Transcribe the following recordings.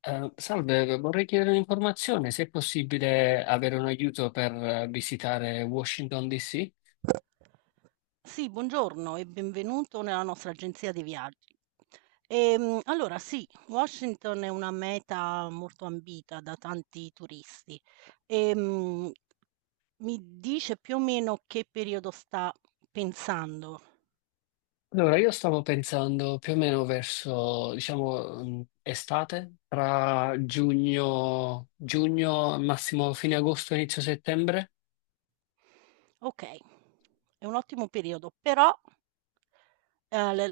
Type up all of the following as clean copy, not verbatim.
Salve, vorrei chiedere un'informazione, se è possibile avere un aiuto per visitare Washington DC. Sì, buongiorno e benvenuto nella nostra agenzia di viaggi. Allora sì, Washington è una meta molto ambita da tanti turisti. Ehm, Mi dice più o meno che periodo sta pensando. Allora, io stavo pensando più o meno verso, diciamo, estate, tra giugno, massimo fine agosto, inizio settembre, Okay, è un ottimo periodo, però Ehm, le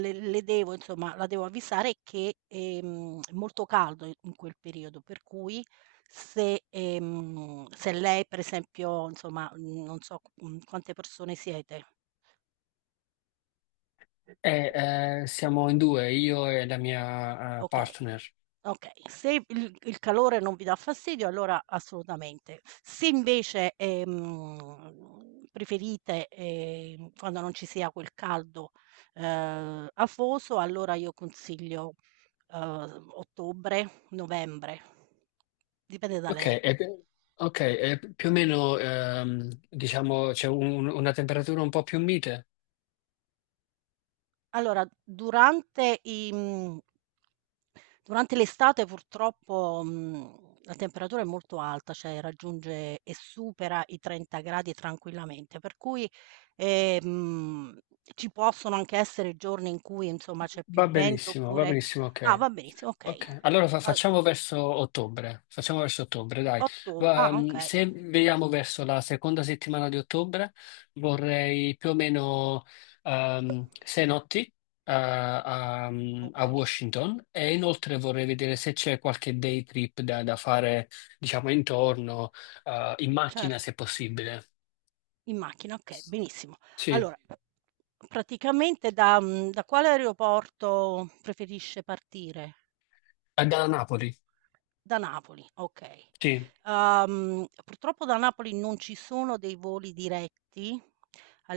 le devo insomma, la devo avvisare che, è molto caldo in quel periodo, per cui se, se lei per esempio, insomma, non so, quante persone siete, e siamo in due, io e la mia okay. partner. Okay, se il calore non vi dà fastidio allora assolutamente. Se invece, preferite, quando non ci sia quel caldo, afoso, allora io consiglio, ottobre, novembre. Dipende da Ok, lei. e, ok, e più o meno, diciamo, c'è una temperatura un po' più mite. Allora, durante l'estate purtroppo, la temperatura è molto alta, cioè raggiunge e supera i 30 C tranquillamente, per cui, ehm, ci possono anche essere giorni in cui insomma c'è più vento Va oppure benissimo, ah va ok. benissimo, okay. Ok, allora Al facciamo verso ottobre, dai. ottob ah okay, Se vediamo verso la seconda settimana di ottobre, vorrei più o meno 6 notti a okay, Washington e inoltre vorrei vedere se c'è qualche day trip da fare, diciamo, intorno, in macchina certo. se possibile. In macchina, okay, benissimo. Sì, Allora, praticamente da quale aeroporto preferisce partire? Da Napoli, Da Napoli, okay. sì, Purtroppo da Napoli non ci sono dei voli diretti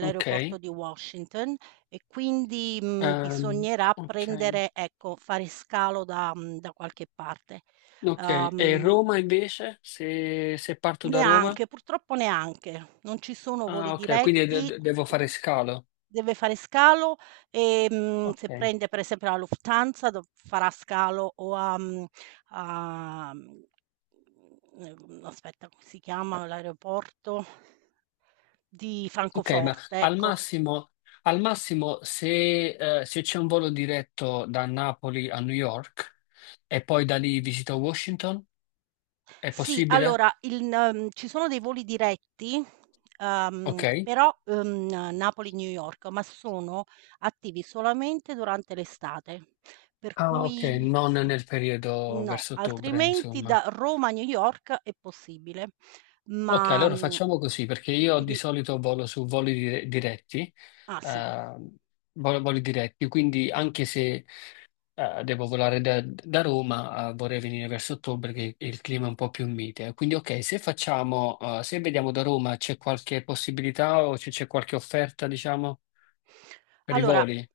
ok. di Washington e quindi, Ehm, bisognerà ok. prendere ecco, fare scalo da qualche parte. Ok, e Uhm Roma invece, se parto da Roma? Neanche, purtroppo neanche. Non ci sono Ah, voli ok, quindi diretti, devo fare uhm, scalo. deve fare scalo, se Ok, prende per esempio la Lufthansa dov farà scalo o a mhmm, aspetta, come si chiama l'aeroporto di ok, ma Francoforte, ecco. Al massimo se c'è un volo diretto da Napoli a New York e poi da lì visito Washington, è Sì, possibile? allora il n ci sono dei voli diretti, Ok. però, Napoli-New York, ma sono attivi solamente durante l'estate. Per Ah, ok, cui non sì. nel periodo No, verso ottobre, altrimenti insomma. da Roma a New York è possibile. Ok, Ma, allora mhmm facciamo così, perché io di quindi solito volo su voli diretti, ah, sì. eh, voli diretti, quindi anche se devo volare da Roma, vorrei venire verso ottobre che il clima è un po' più mite. Quindi, ok, se vediamo da Roma, c'è qualche possibilità o c'è qualche offerta, diciamo, per i Allora voli?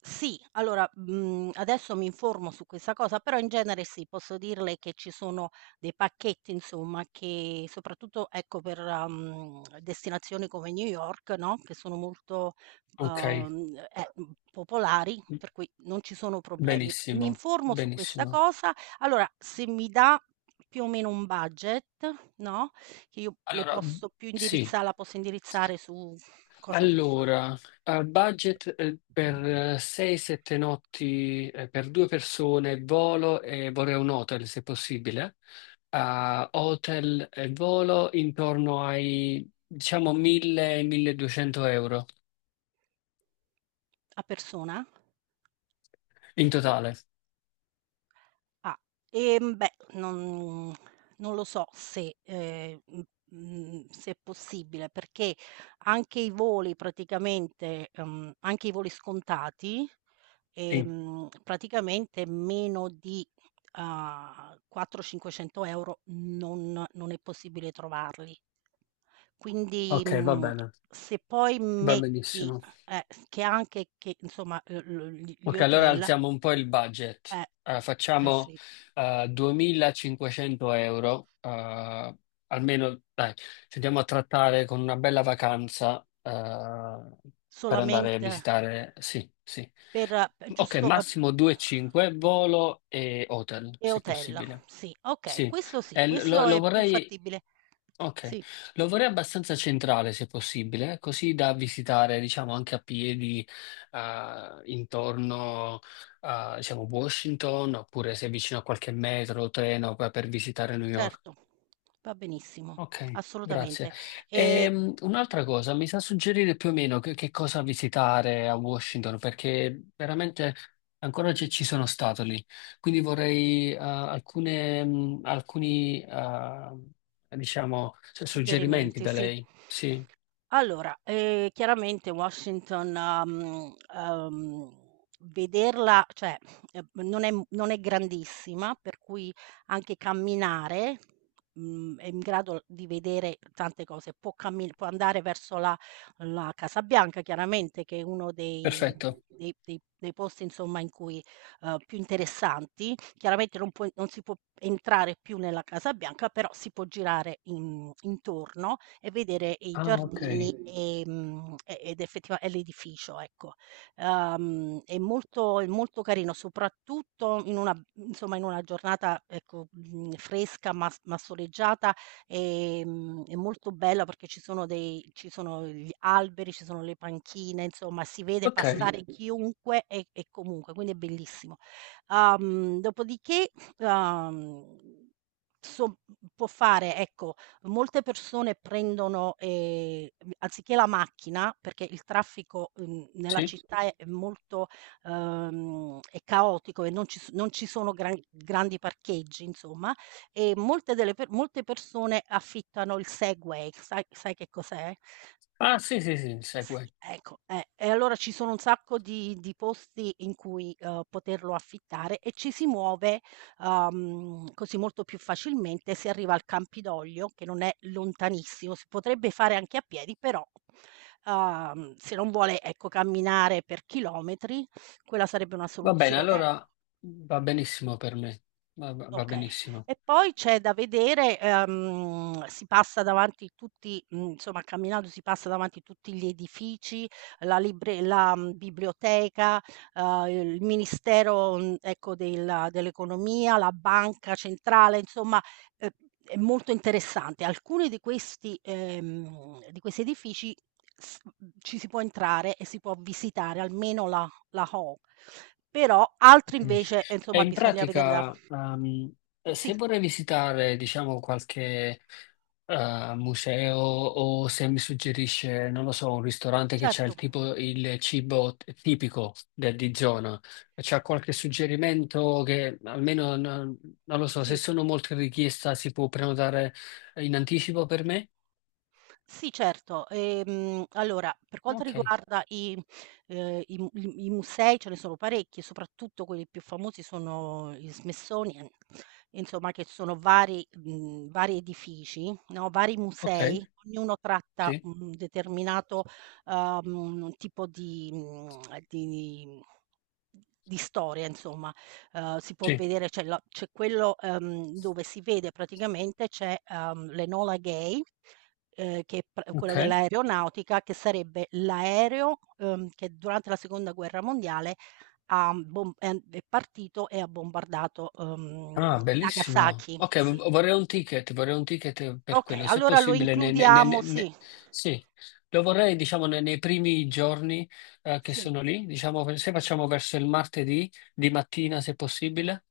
sì, allora, adesso mi informo su questa cosa, però in genere sì, posso dirle che ci sono dei pacchetti insomma che soprattutto ecco per, destinazioni come New York, no, che sono molto, Ok, popolari, per cui non ci sono problemi. Mi benissimo, informo su questa benissimo. cosa, allora se mi dà più o meno un budget, no, che io le Allora, posso più sì. indirizza la posso indirizzare su Cosa può fare? Allora, a budget per 6-7 notti per due persone, volo e vorrei un hotel se possibile. A hotel e volo intorno ai diciamo 1000-1200 euro A persona? in totale. Ah, beh, non lo so se, se è possibile, perché anche i voli praticamente, anche i voli scontati Sì. Praticamente meno di, 4, 500 € non è possibile trovarli. Quindi, Ok, va bene, se poi va metti benissimo. S che anche che insomma, l l gli gli Ok, allora hotel alziamo un po' il budget. eh, Facciamo sì, 2500 euro, almeno dai, ci andiamo a trattare con una bella vacanza per andare a solamente visitare. Sì, sì. per p Ok, giusto massimo 2,5, volo e hotel, e se hotel, possibile. sì, okay, Sì. questo sì, Lo, questo lo è più vorrei fattibile. Ok, Sì. lo vorrei abbastanza centrale se possibile, così da visitare, diciamo, anche a piedi intorno a, diciamo, Washington, oppure se è vicino a qualche metro o treno per visitare New York. Certo, va benissimo, Ok, grazie. assolutamente. Ehm, Un'altra cosa, mi sa suggerire più o meno che cosa visitare a Washington, perché veramente ancora ci sono stato lì. Quindi vorrei alcuni, diciamo, suggerimenti Suggerimenti, da sì. lei. Sì, Allora, chiaramente Washington, mhmm, uhm, vederla cioè, non è grandissima, per cui anche camminare, è in grado di vedere tante cose. Può andare verso la Casa Bianca chiaramente, che è uno dei Mh-mh. perfetto. dei posti insomma in cui più interessanti. Chiaramente non si può entrare più nella Casa Bianca, però si può girare in intorno e vedere i Ah, ok. giardini, e ed effettiva e l'edificio, ecco. È molto carino, soprattutto in una insomma, in una giornata, ecco, fresca ma soleggiata, è molto bella perché ci sono gli alberi, ci sono le panchine, insomma si vede Ok, passare chiunque e comunque, quindi è bellissimo. Dopodiché, uhm, so può fare, ecco, molte persone prendono, anziché la macchina, perché il traffico, nella sì. città è molto è caotico e non ci sono grandi parcheggi insomma, e molte persone affittano il Segway. Sai che cos'è? Ah, sì, sì, sì, segue. Sì, ecco, e allora ci sono un sacco di posti in cui, poterlo affittare e ci si muove, così molto più facilmente. Si arriva al Campidoglio, che non è lontanissimo, si potrebbe fare anche a piedi, però, se non vuole, ecco, camminare per chilometri, quella sarebbe una Va bene, soluzione. allora va benissimo per me. Va Okay. benissimo. E poi c'è da vedere, si passa davanti tutti insomma camminando si passa davanti tutti gli edifici, la libre la, mhmm, biblioteca, il ministero, ecco della dell'economia, la banca centrale, insomma, ehm, è molto interessante. Alcuni di questi edifici ci si può entrare e si può visitare, almeno la Hall. Però altri Ok. invece, E insomma in bisogna vedere da f pratica, sì, se vorrei visitare, diciamo, qualche museo o se mi suggerisce, non lo so, un ristorante che c'ha certo, il cibo tipico di zona, c'ha qualche suggerimento che almeno non lo so, se sì. sono molte richieste si può prenotare in anticipo per me? Sì, certo. Allora, per quanto Ok, riguarda i i mu i i musei ce ne sono parecchi, soprattutto quelli più famosi sono il Smithsonian, insomma che sono vari vari edifici, no, vari ok, musei, ognuno tratta sì, un determinato, tipo di mhmm, di di storia insomma. Si può sì, vedere c'è quello, dove si vede praticamente c'è, l'Enola Gay che è pr quello ok. dell'aeronautica, che sarebbe l'aereo, che durante la seconda guerra mondiale ha bom è an è partito e ha bombardato, Ah, bellissimo. Nagasaki, Ok, sì. Vorrei un ticket per Okay, quello, se allora lo possibile. Includiamo sì, Sì, lo vorrei, diciamo, nei primi giorni, che sì. sono lì, diciamo, se facciamo verso il martedì di mattina, se possibile.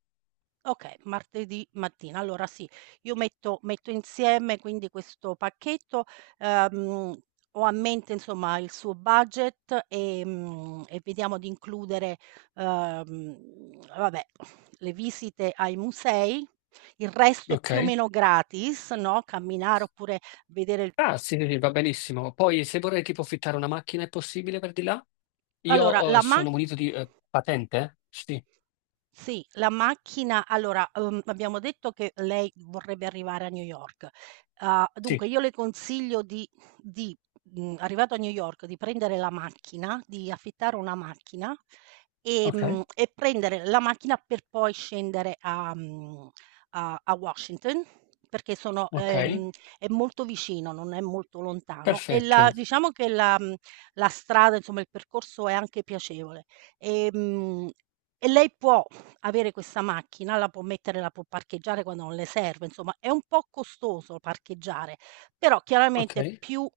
Okay, martedì mattina. Allora sì, io metto insieme quindi questo pacchetto, ehm, ho a mente insomma il suo budget, e vediamo di includere, vabbè, le visite ai musei, il resto è Ok. più o meno gratis, no, camminare oppure vedere il Ah, sì, sì, sì, va benissimo. Poi, se vorrei tipo affittare una macchina, è possibile per di là? allora Io, la mac sono munito di, patente? Sì, Sì, la macchina allora, abbiamo detto che lei vorrebbe arrivare a New York. Sì. Dunque io le consiglio di arrivato a New York, di prendere la macchina, di affittare una macchina, Ok. E prendere la macchina per poi scendere a mhmm, a a Washington, perché sono Ok, è molto vicino, non è molto lontano e la perfetto. diciamo che la strada, insomma, il percorso è anche piacevole. Ehm, e lei può avere questa macchina, la può parcheggiare quando non le serve, insomma è un po' costoso parcheggiare, però Ok. chiaramente più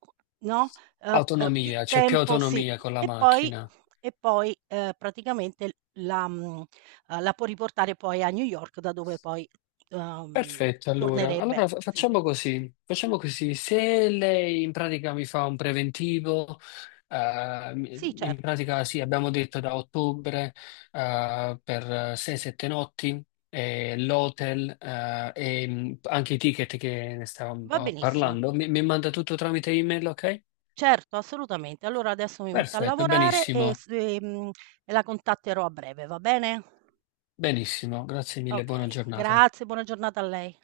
no, più Autonomia, c'è più tempo sì. autonomia con la E poi macchina. Praticamente la mhmm, la può riportare poi a New York da dove poi, uhm, Perfetto, allora. tornerebbe. Allora Sì. facciamo così. Facciamo così. Se lei in pratica mi fa un preventivo, Sì, in certo, pratica sì, abbiamo detto da ottobre, per 6-7 notti, e l'hotel, e anche i ticket che ne stavamo un va po' benissimo. parlando. Mi manda tutto tramite email, ok? Certo, assolutamente. Allora adesso mi metto a Perfetto, lavorare benissimo. E la contatterò a breve, va bene? Benissimo, grazie mille, buona Okay, giornata. grazie, buona giornata a lei.